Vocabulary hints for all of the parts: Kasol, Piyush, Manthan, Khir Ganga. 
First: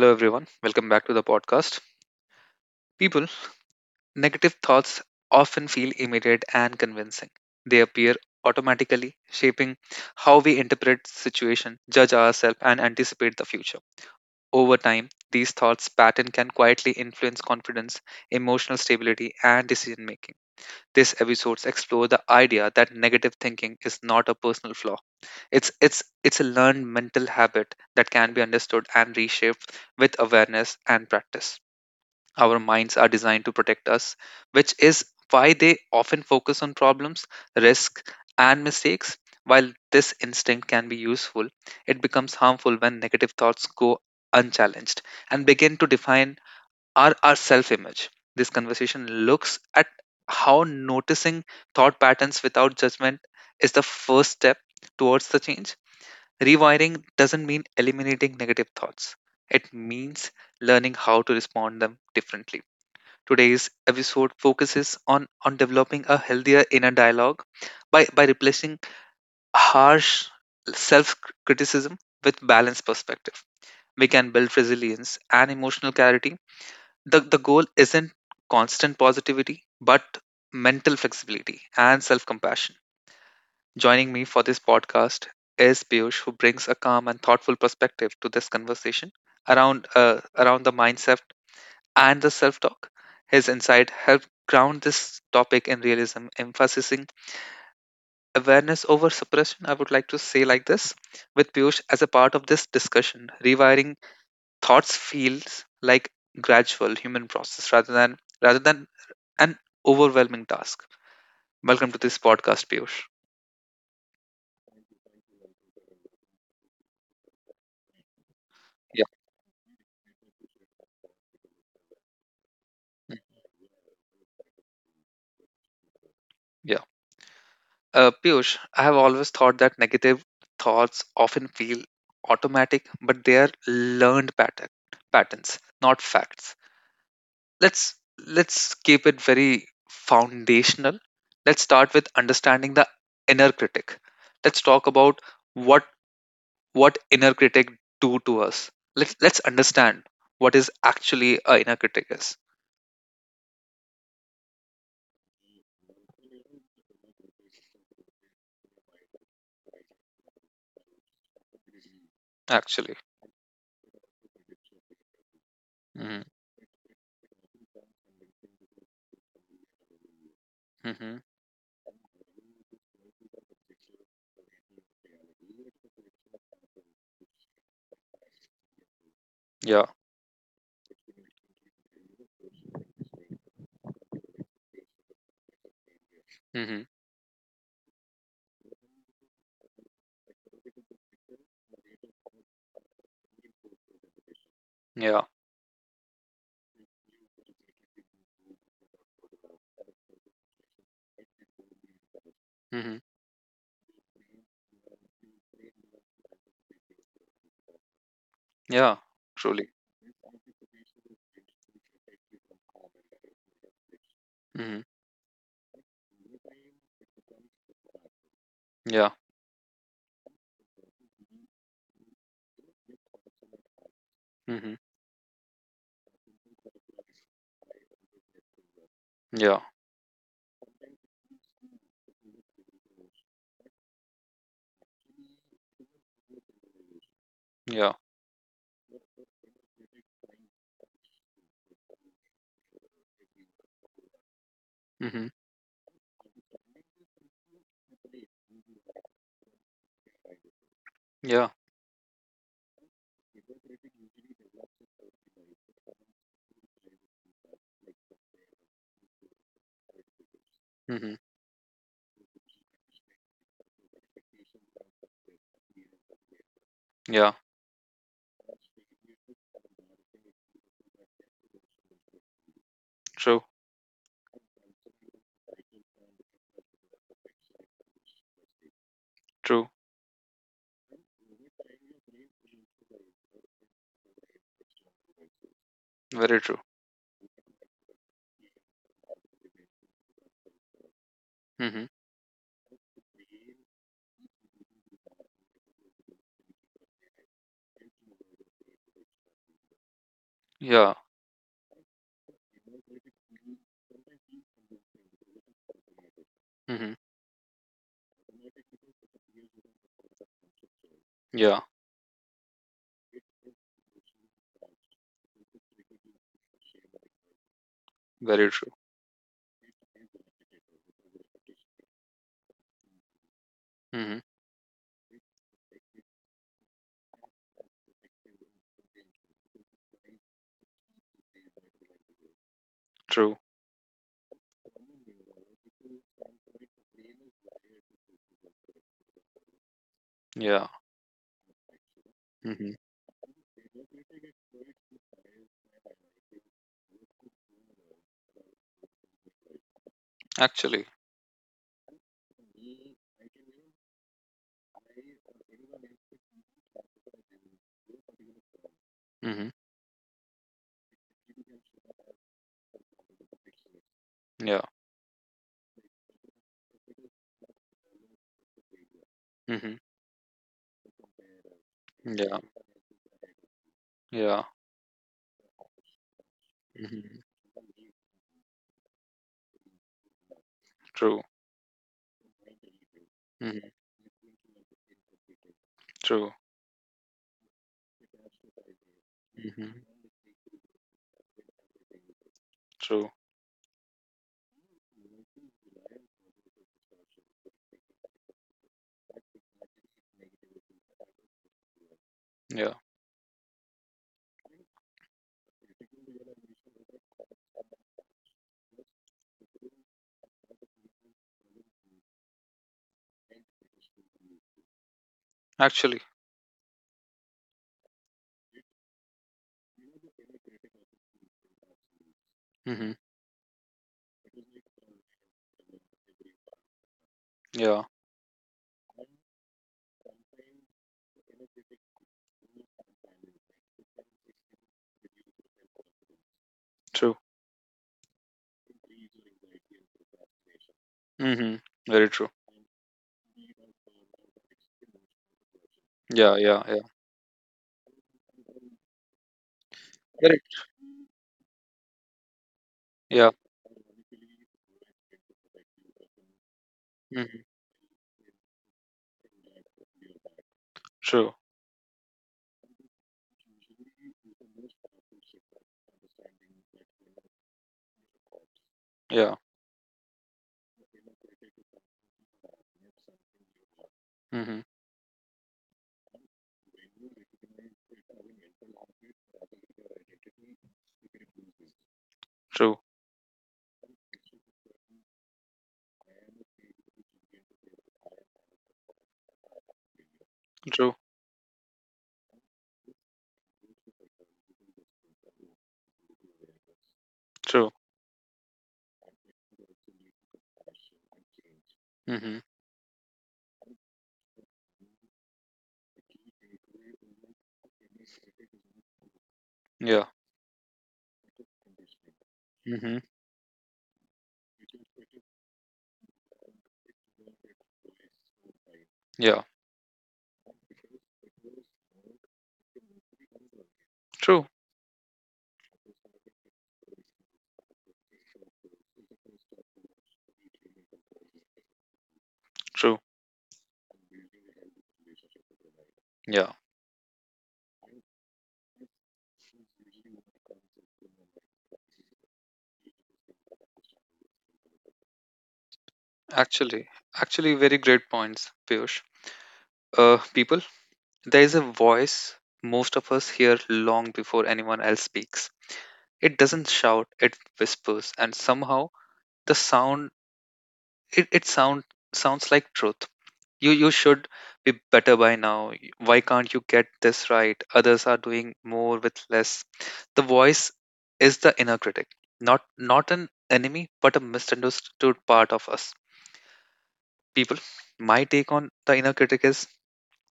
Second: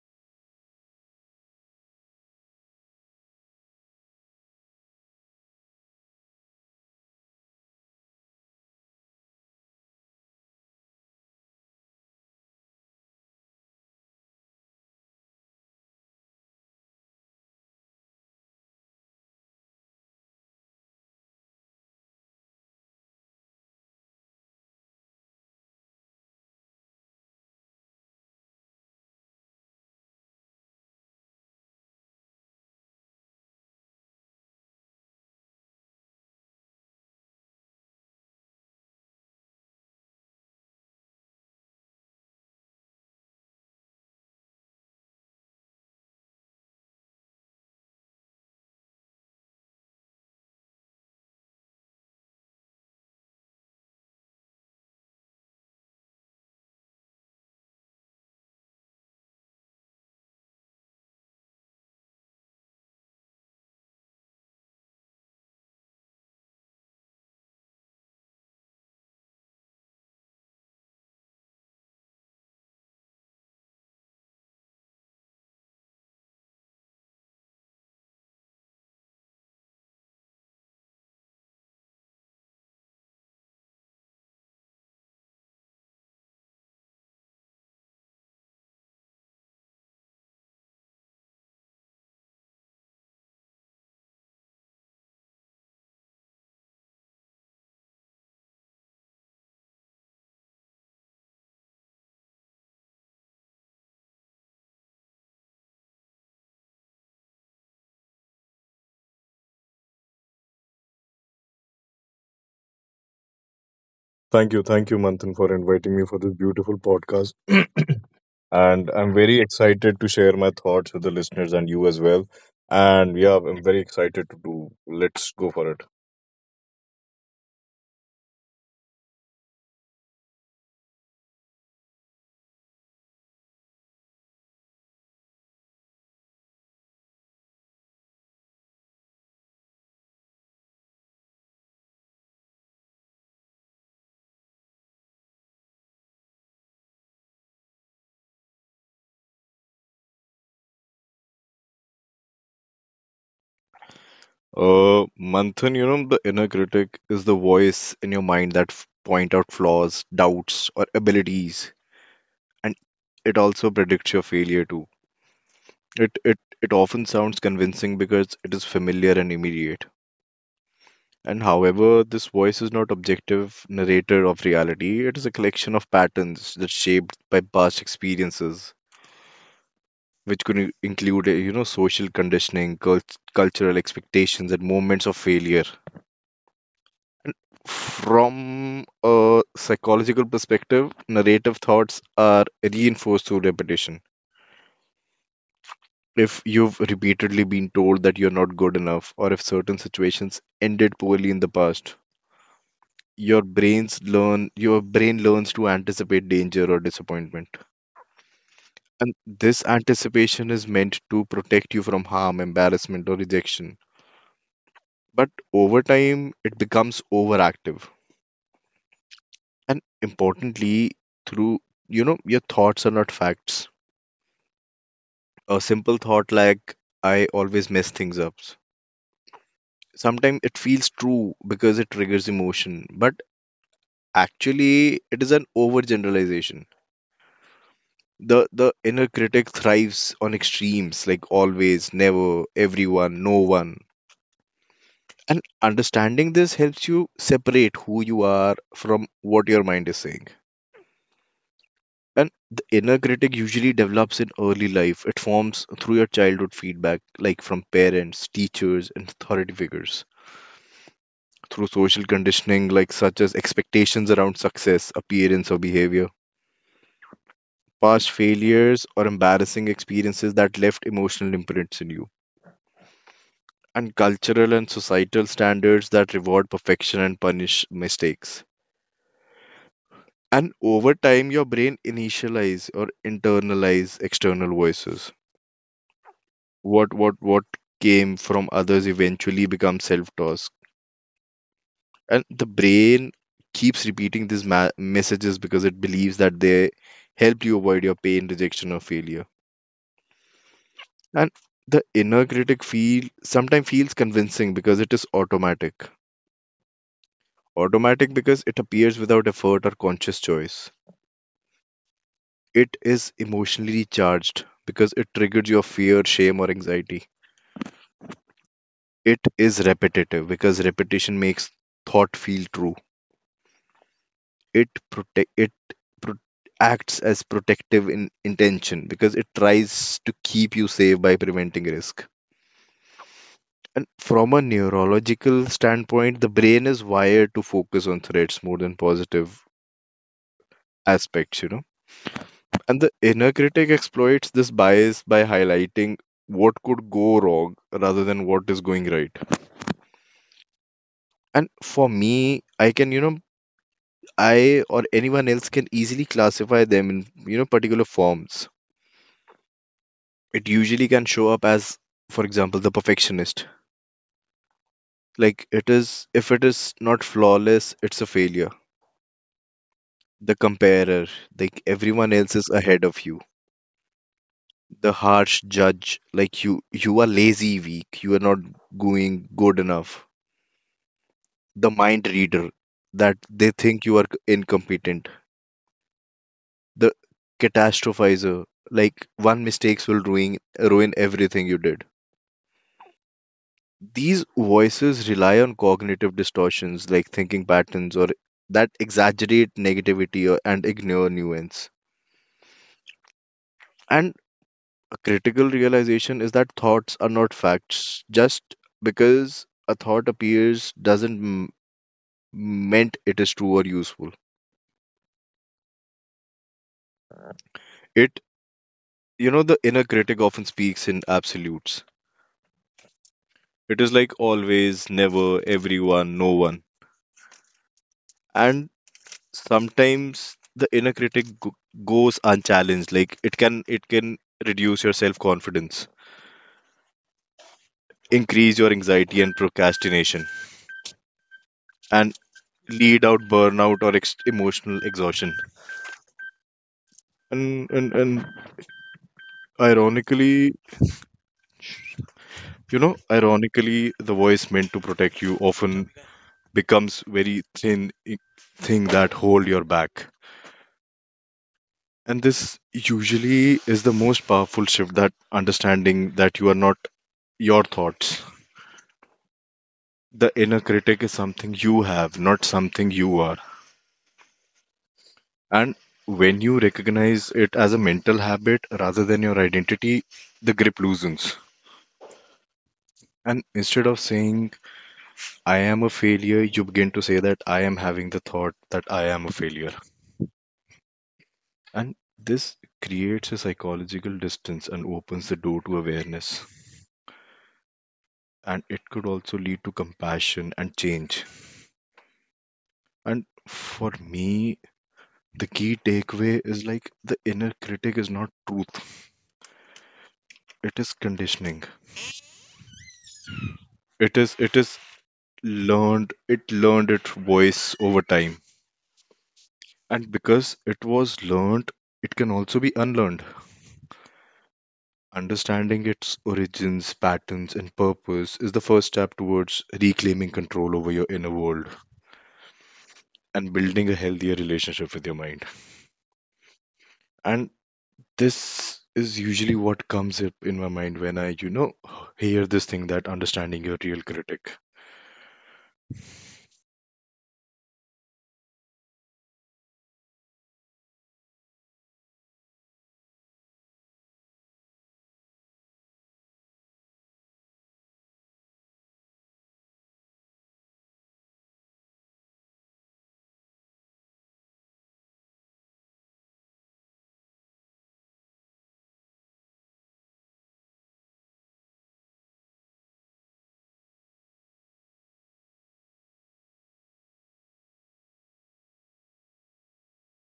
Hello, everyone. Welcome back to the podcast. People, negative thoughts often feel immediate and convincing. They appear automatically, shaping how we interpret situation, judge ourselves, and anticipate the future. Over time, these thoughts pattern can quietly influence confidence, emotional stability, and decision making. This episodes explore the idea that negative thinking is not a personal flaw. It's it's a learned mental habit that can be understood and reshaped with awareness and practice. Our minds are designed to protect us, which is why they often focus on problems, risk, and mistakes. While this instinct can be useful, it becomes harmful when negative thoughts go unchallenged and begin to define our self image. This conversation looks at how noticing thought patterns without judgment is the first step towards the change. Rewiring doesn't mean eliminating negative thoughts. It means learning how to respond them differently. Today's episode focuses on developing a healthier inner dialogue by replacing harsh self criticism with balanced perspective. We can build resilience and emotional clarity. The goal isn't constant positivity, but mental flexibility and self compassion. Joining me for this podcast is Piyush, who brings a calm and thoughtful perspective to this conversation around around the mindset and the self-talk. His insight helped ground this topic in realism, emphasizing awareness over suppression, I would like to say like this, with Piyush as a part of this discussion. Rewiring thoughts feels like gradual human process rather than an overwhelming task. Welcome to this podcast, Piyush. Thank you. Thank you, Manthan, for inviting me for this beautiful podcast. And Yeah. I'm very excited to share my thoughts with the listeners and you as well. mm, And yeah, I'm very excited to do. Let's go for it. Yeah. Piyush, I have always thought that negative thoughts often feel automatic, but they are learned patterns, not facts. Let's let's keep it very foundational. Let's start with understanding the inner critic. Let's talk about what what inner critic do to us. Let's understand what is actually a inner critic is. Manthan, you know, the inner critic is the voice in your mind that point out flaws, doubts, or abilities, Actually. and it also predicts your failure too. Mm-hmm. It often sounds convincing because it is familiar and immediate. Mm-hmm. And however, this voice is not objective narrator of reality. It is a collection of patterns that shaped by past experiences, Yeah. which could include, you know, social conditioning, cultural expectations, and moments of failure. Mm-hmm. And from a psychological perspective, narrative thoughts are reinforced through repetition. Yeah. If you've repeatedly been told that you're not good enough, or if certain situations ended poorly in the past, Mm-hmm. Your brain learns to anticipate danger or disappointment, Yeah. and Truly. this anticipation is meant to protect you from harm, embarrassment, or rejection, Mm-hmm. but over time it becomes overactive. Yeah. And importantly, through you know, your thoughts are not facts. Mm-hmm. A simple thought like, I always mess things up, Yeah. sometimes it feels true because it triggers emotion, but actually it is an overgeneralization. Yeah. The inner critic thrives on extremes like always, never, everyone, no one. Mm-hmm. And understanding this helps you separate who you are from what your mind is saying. Yeah. And the inner critic usually develops in early life. It forms through your childhood feedback like from parents, teachers, and authority figures, Mm-hmm. through social conditioning like such as expectations around success, appearance, or behavior, Yeah. past failures or embarrassing experiences that left emotional imprints in you, True. and cultural and societal standards that reward perfection and punish mistakes. True. And over time, your brain initialize or internalize external voices. Very true. What came from others eventually becomes self-talk, Mm-hmm. and the brain keeps repeating these messages because it believes that they help you avoid your pain, rejection, or failure. Yeah. And the inner critic feel sometimes feels convincing because it is automatic. Mm-hmm. Automatic because it appears without effort or conscious choice. Yeah. It is emotionally charged because it triggers your fear, shame, or anxiety. Very true. It is repetitive because repetition makes thought feel true. Mm-hmm. It pro- acts as protective in intention because it tries to keep you safe by preventing risk. True. And from a neurological standpoint, the brain is wired to focus on threats more than positive Yeah. aspects. You know, Hmm. and the inner critic exploits this bias by highlighting what could go wrong rather than what is going right. Actually. And for me, I can, you know, I or anyone else can easily classify them in, you know, particular forms. Hmm. It usually can show up as, for example, the perfectionist. Yeah. If it is not flawless, it's a failure. Hmm. The comparer, like everyone Yeah. else is ahead of you. Yeah. The harsh judge, like you Hmm. are lazy, weak, you are not going good enough. True. The mind reader, that they Hmm. think you are incompetent. True. The catastrophizer, like one Hmm. mistakes will ruin everything you did. True. These voices rely on cognitive distortions like thinking patterns or that exaggerate negativity and ignore nuance. Yeah. And a critical realization is that thoughts are not facts. Just because a thought appears doesn't meant it is true or useful. Actually. It, you know, the inner critic often speaks in absolutes. Hmm. It is like always, never, everyone, no one. Yeah. And sometimes the inner critic goes unchallenged. Like it can reduce your self-confidence, True. increase your anxiety and procrastination, Hmm. Very true. and lead out burnout or emotional exhaustion. Yeah. Yeah. Yeah. And Very. ironically, you know, Yeah. ironically, the voice meant to protect you often becomes Hmm. very thin i- thing that hold your back. True. And this usually is the most powerful shift, that understanding that you are not your thoughts. Yeah. The inner critic is something you have, not something you are. Hmm. And when you recognize it as a mental habit rather than your identity, the grip loosens. True. And instead of saying, I am a failure, you begin to say that I am having the thought that I am a failure. True. And this creates a psychological distance and opens the door to awareness. True. And it could also lead to compassion and change. Hmm. And for me, the key takeaway is, like, the inner critic is not truth. Yeah. It is conditioning. Hmm. It is learned its voice over time. Yeah. And because it was learned, it can also be unlearned. True. Understanding its origins, patterns, and purpose is the first step towards reclaiming control over your inner world True. and building a healthier relationship with your mind. Yeah. And this is usually what comes up in my mind when I, you know, hear this thing that understanding your real critic. Actually. Actually, very great points, Piyush. People, there is a voice most of us hear long before anyone else speaks. It doesn't shout, it whispers, and somehow the sound it sounds like truth. You should be better by now. Why can't you get this right? Others are doing more with less. The voice is the inner critic, not an enemy, but a misunderstood part of us. People, my take on the inner critic is:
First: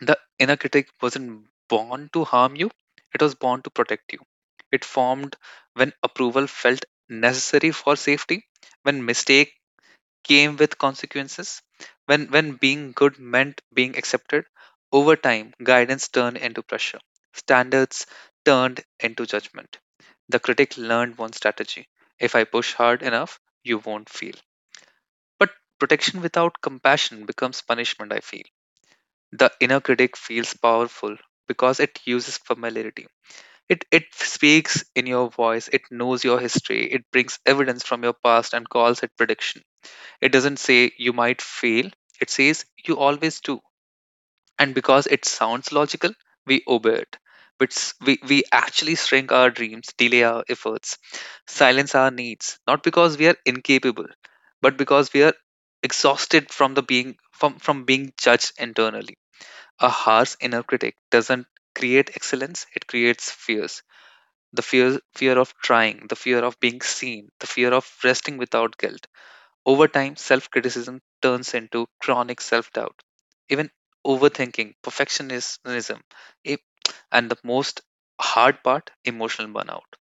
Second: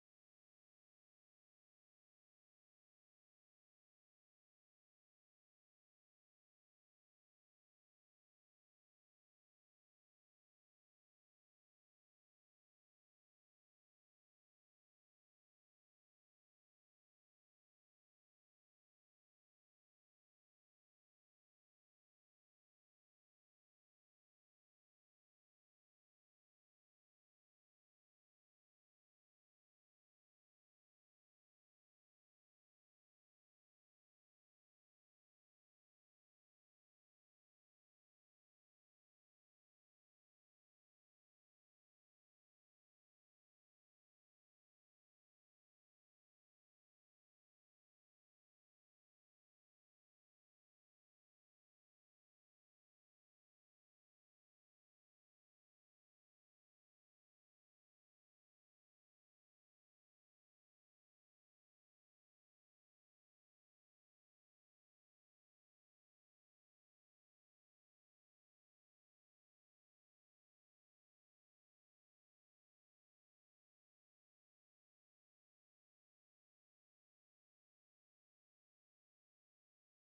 the inner critic wasn't born to harm you, it was born to protect you. It formed when approval felt necessary for safety, when mistake came with consequences, when being good meant being accepted. Over time, guidance turned into pressure, standards turned into judgment. The critic learned one strategy: if I push hard enough, you won't feel. But protection without compassion becomes punishment, I feel. The inner critic feels powerful because it uses familiarity. It speaks in your voice, it knows your history, it brings evidence from your past and calls it prediction. It doesn't say you might fail, it says you always do. And because it sounds logical, we obey it. We actually shrink our dreams, delay our efforts, silence our needs, not because we are incapable, but because we are exhausted from being judged internally. A harsh inner critic doesn't create excellence, it creates fears: the fear of trying, the fear of being seen, the fear of resting without guilt. Over time, self criticism turns into chronic self doubt, even overthinking, perfectionism, it- and the most hard part, emotional burnout.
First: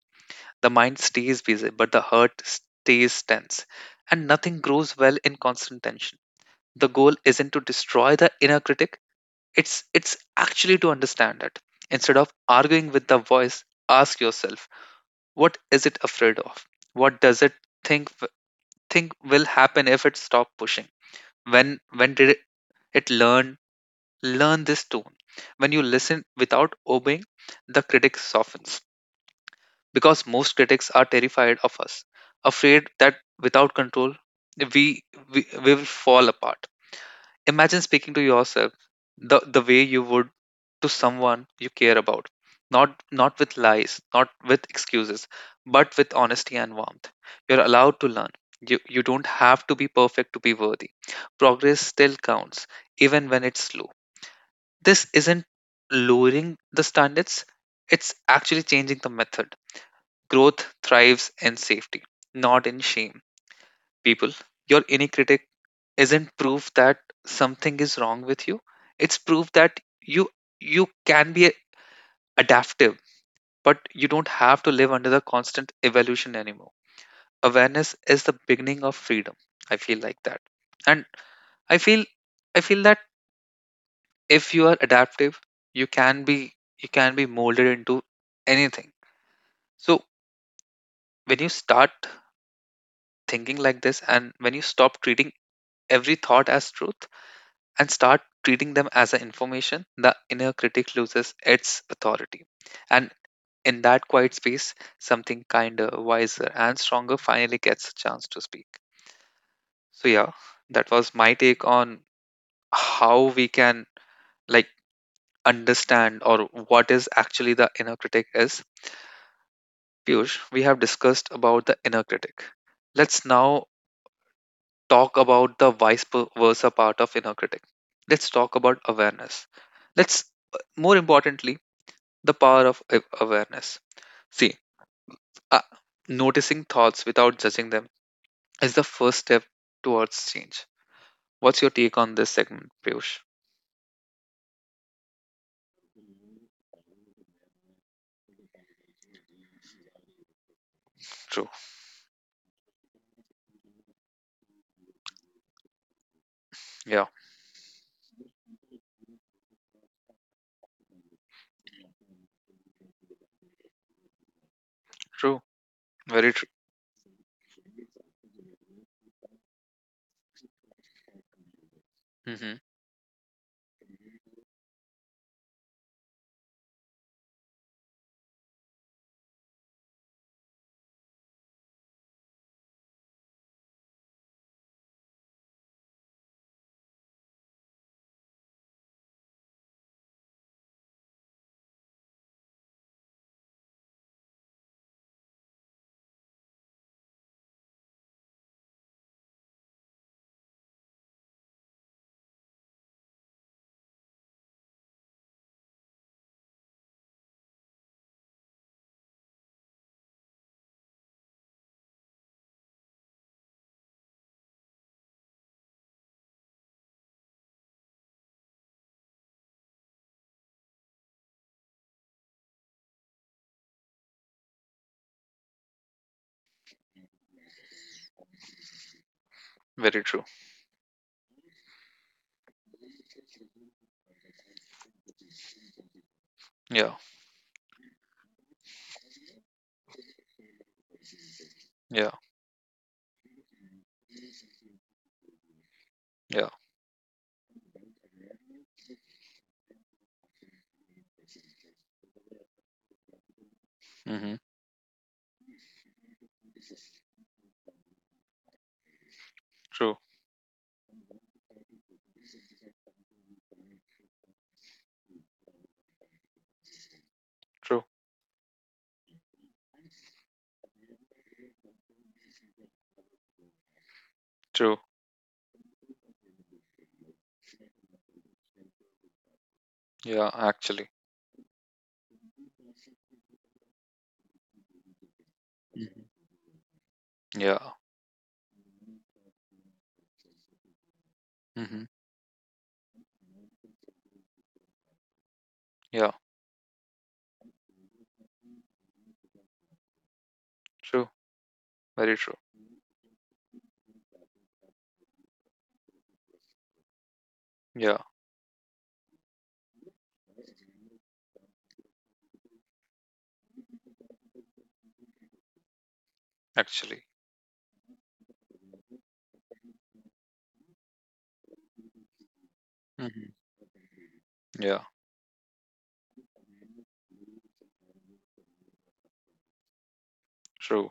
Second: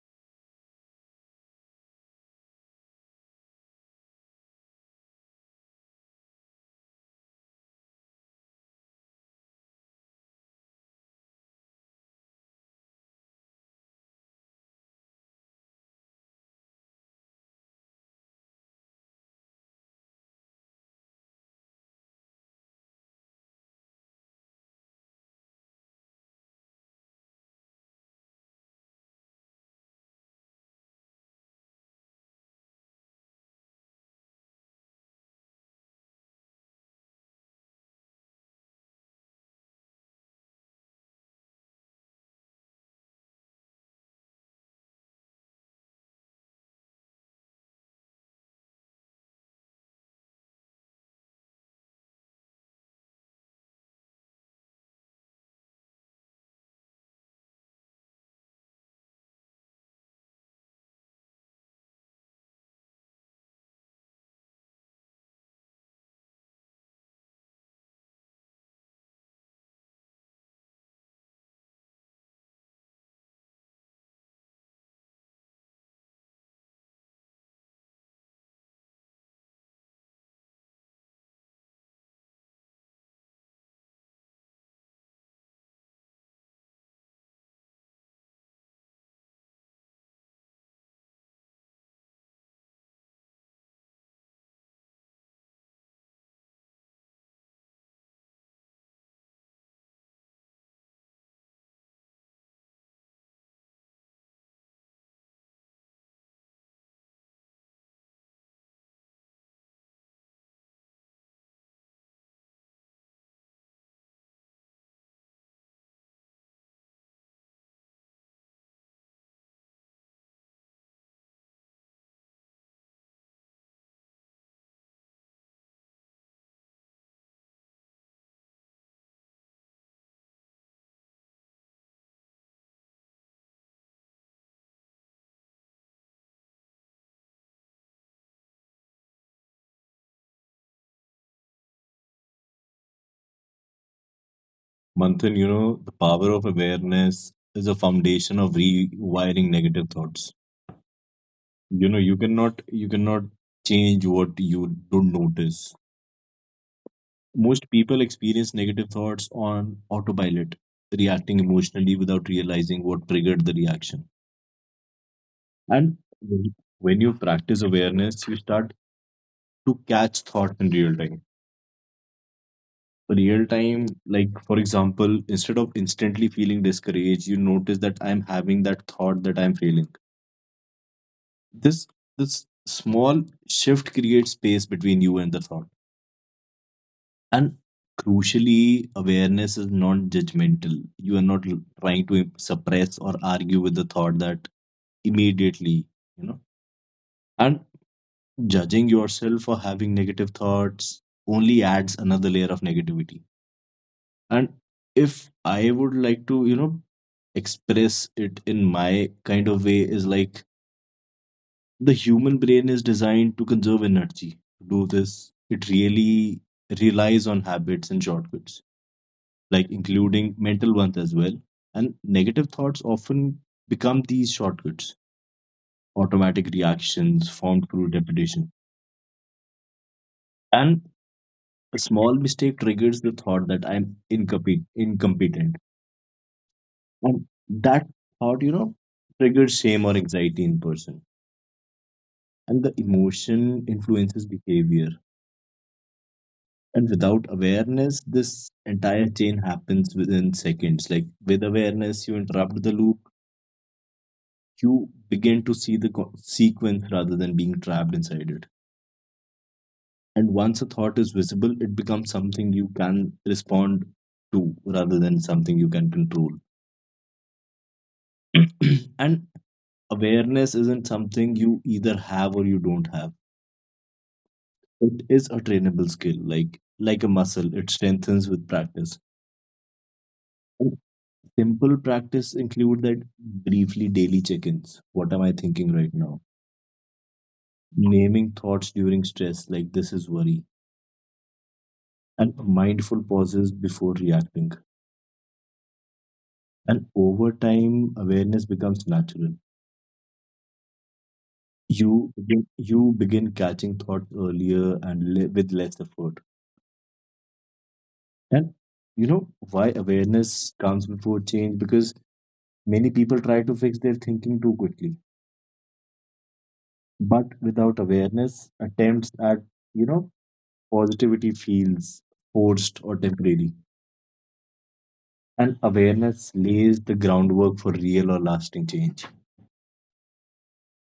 The mind stays busy but the heart stays tense, and nothing grows well in constant tension. The goal isn't to destroy the inner critic, it's actually to understand it. Instead of arguing with the voice, ask yourself, what is it afraid of? What does it think think will happen if it stops pushing? When did it learn this tone? When you listen without obeying, the critic softens because most critics are terrified of us, afraid that without control we we will fall apart. Imagine speaking to yourself the way you would to someone you care about. Not with lies, not with excuses, but with honesty and warmth. You're allowed to learn. You don't have to be perfect to be worthy. Progress still counts, even when it's slow. This isn't lowering the standards, it's actually changing the method. Growth thrives in safety, not in shame. People, your inner critic isn't proof that something is wrong with you. It's proof that you can be adaptive, but you don't have to live under the constant evolution anymore. Awareness is the beginning of freedom. I feel like that. And I feel I feel that if you are adaptive, you can be you can be molded into anything. So when you start thinking like this and when you stop treating every thought as truth, and start treating them as an information, the inner critic loses its authority. And in that quiet space, something kinder, wiser, and stronger finally gets a chance to speak. So, yeah, that was my take on how we can, like, understand or what is actually the inner critic is. Piyush, we have discussed about the inner critic. Let's now talk about the vice versa part of inner critic. Let's talk about awareness. Let's, more importantly, the power of awareness. See, uh, noticing thoughts without judging them is the first step towards change. What's your take on this segment, Piyush? Manthan, you know, the power of awareness is a foundation of rewiring negative thoughts. True. You know, you cannot change what you don't notice. Yeah. Most people experience negative thoughts on autopilot, reacting emotionally without realizing what triggered the reaction. True. And Very true. When you practice awareness, you start to catch thoughts in real time. Mm-hmm. Real time, like for example, instead of instantly feeling discouraged, you notice that I'm having that thought that I'm failing. This this small shift creates space between you and the thought. And crucially, awareness is non judgmental. You are not trying to suppress or argue with the thought that immediately, you know. And judging yourself for having negative thoughts only adds another layer of negativity. And if I would like to, you know, express it in my kind of way, is like, the human brain is designed to conserve energy. To do this, it really relies on habits and shortcuts, like including mental ones as well. And negative thoughts often become these shortcuts, automatic reactions formed through repetition. Very true. And a small mistake triggers the thought that I'm incompetent. Yeah. And that thought, you know, triggers shame or anxiety in person. Yeah. And the emotion influences behavior. Yeah. And without awareness, this entire chain happens within seconds. Like, with awareness, you interrupt the loop, Mm-hmm. you begin to see the sequence rather than being trapped inside it. True. And once a thought is visible, it becomes something you can respond to rather than something you can control. True. And awareness isn't something you either have or you don't have. True. It is a trainable skill, like a muscle. It strengthens with practice. Yeah. And Actually. simple practice include that briefly daily check-ins. What am I thinking right Mm-hmm. now? Yeah. Naming thoughts during stress, like this is worry, Mm-hmm. and mindful pauses before reacting. Yeah. And over time, awareness becomes natural. True. Very true. You begin catching thoughts earlier and with less effort. Yeah. And you know why awareness comes before change, because many people try to fix their thinking too quickly, Actually. but without awareness, attempts at, you know, positivity feels forced or Mm-hmm. temporary. Yeah. And awareness lays the groundwork for real or lasting change. True.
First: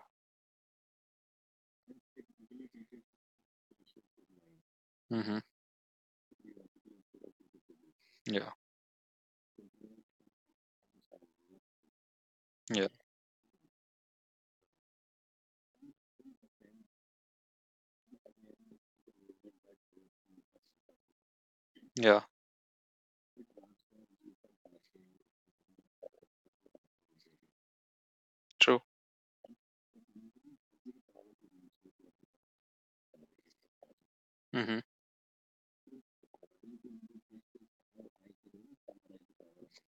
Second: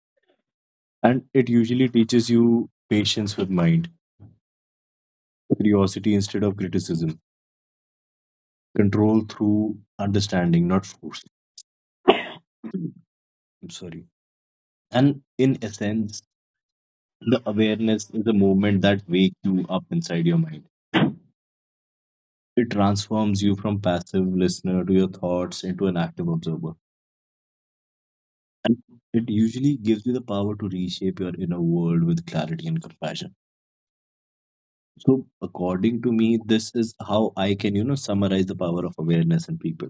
And it usually teaches you patience with mind, Mm-hmm. curiosity instead of criticism, Yeah. control through understanding, not force. Yeah. I'm sorry. And in essence, the awareness is a movement that wakes you up inside your mind. Yeah. It transforms you from passive listener to your thoughts into an active observer. True. And it usually gives you the power to reshape your inner world with clarity and compassion. Mm-hmm. So, according to me, this is how I can, you know, summarize the power of awareness in people.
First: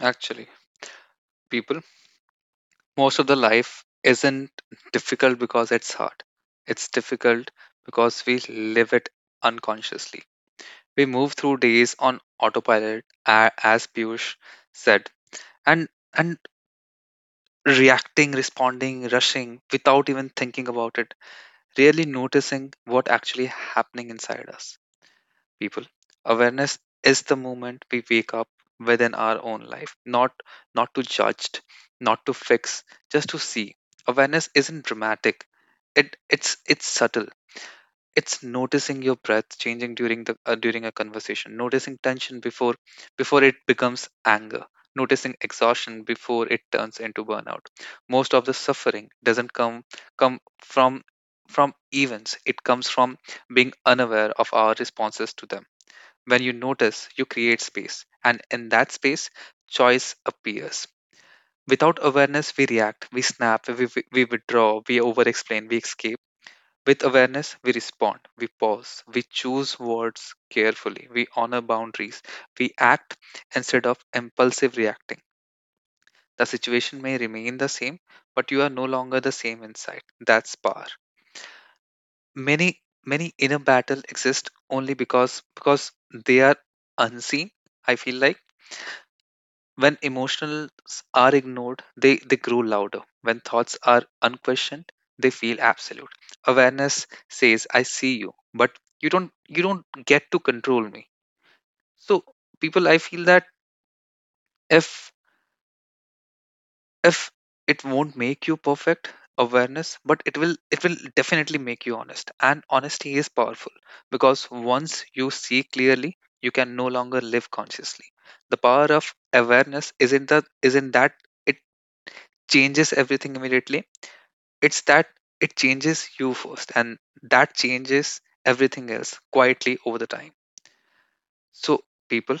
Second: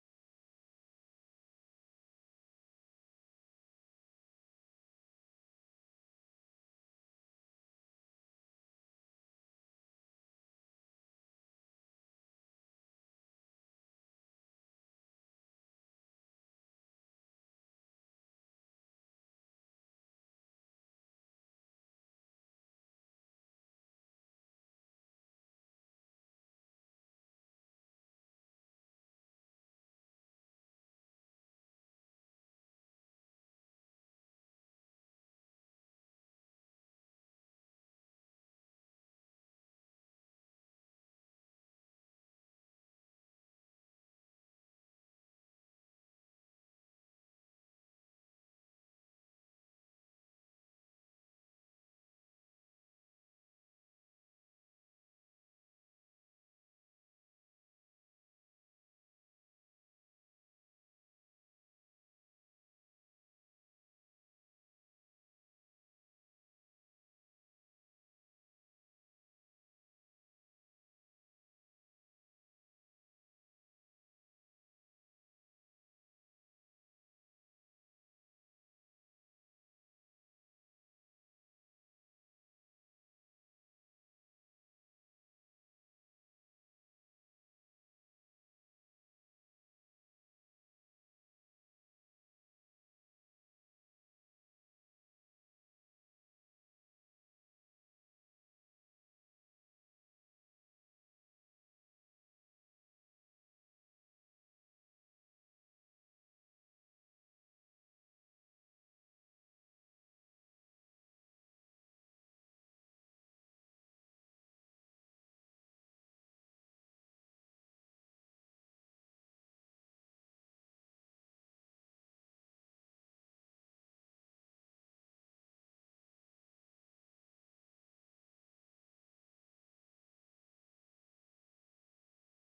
Actually, people, most of the life isn't difficult because it's hard. It's difficult because we live it unconsciously. We move through days on autopilot, as Piyush said, and and reacting, responding, rushing without even thinking about it, really noticing what actually happening inside us, people. Awareness is the moment we wake up within our own life, not not to judge, not to fix, just to see. Awareness isn't dramatic. It's it's subtle. It's noticing your breath changing during the during a conversation, noticing tension before it becomes anger, noticing exhaustion before it turns into burnout. Most of the suffering doesn't come from events. It comes from being unaware of our responses to them. When you notice, you create space, and in that space, choice appears. Without awareness, we react, we snap, we we withdraw, we over explain, we escape. With awareness, we respond, we pause, we choose words carefully, we honor boundaries, we act instead of impulsive reacting. The situation may remain the same, but you are no longer the same inside. That's power. Many Many inner battle exist only because they are unseen. I feel like. When emotions are ignored, they grow louder. When thoughts are unquestioned, they feel absolute. Awareness says, I see you, but you don't get to control me. So people, I feel that if if it won't make you perfect, awareness, but it will definitely make you honest, and honesty is powerful because once you see clearly you can no longer live consciously. The power of awareness isn't that changes everything immediately. It's that it changes you first, and that changes everything else quietly over the time. So, people,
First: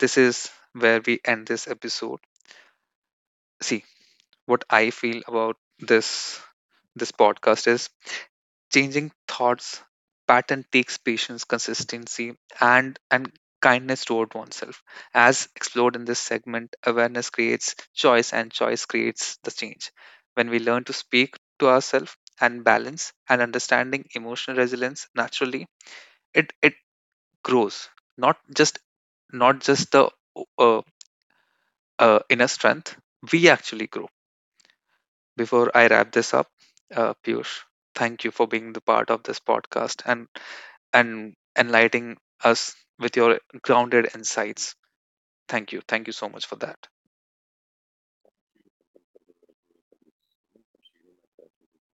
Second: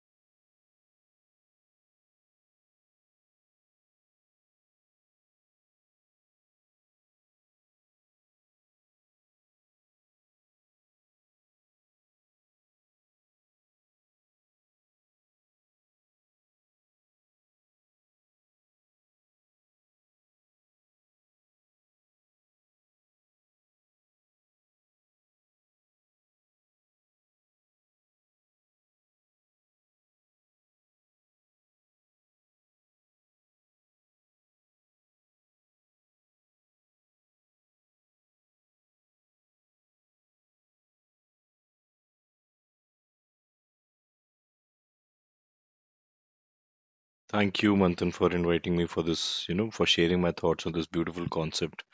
this is where we end this episode. See, what I feel about this this podcast is: changing thoughts pattern takes patience, consistency, and kindness toward oneself. As explored in this segment, awareness creates choice, and choice creates the change. When we learn to speak to ourselves and balance and understanding emotional resilience naturally, it grows. Not just Not just the uh, inner strength. We actually grow. Before I wrap this up, Piyush, thank you for being the part of this podcast and enlightening us with your grounded insights. Thank you. Thank you so much for that. Thank you, Manthan, for inviting me for this, you know, for sharing my thoughts on this beautiful concept.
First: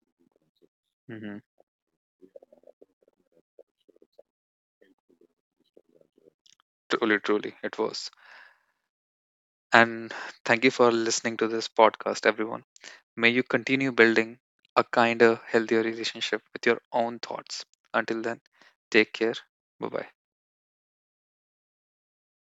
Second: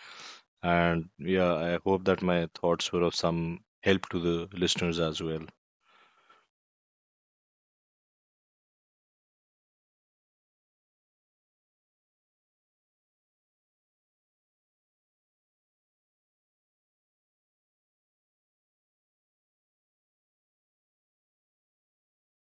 And Hmm. yeah, I hope that my thoughts were of some help to the listeners as well. Truly, truly, it was. And thank you for listening to this podcast, everyone. May you continue building a kinder, healthier relationship with your own thoughts. Until then, take care. Bye bye.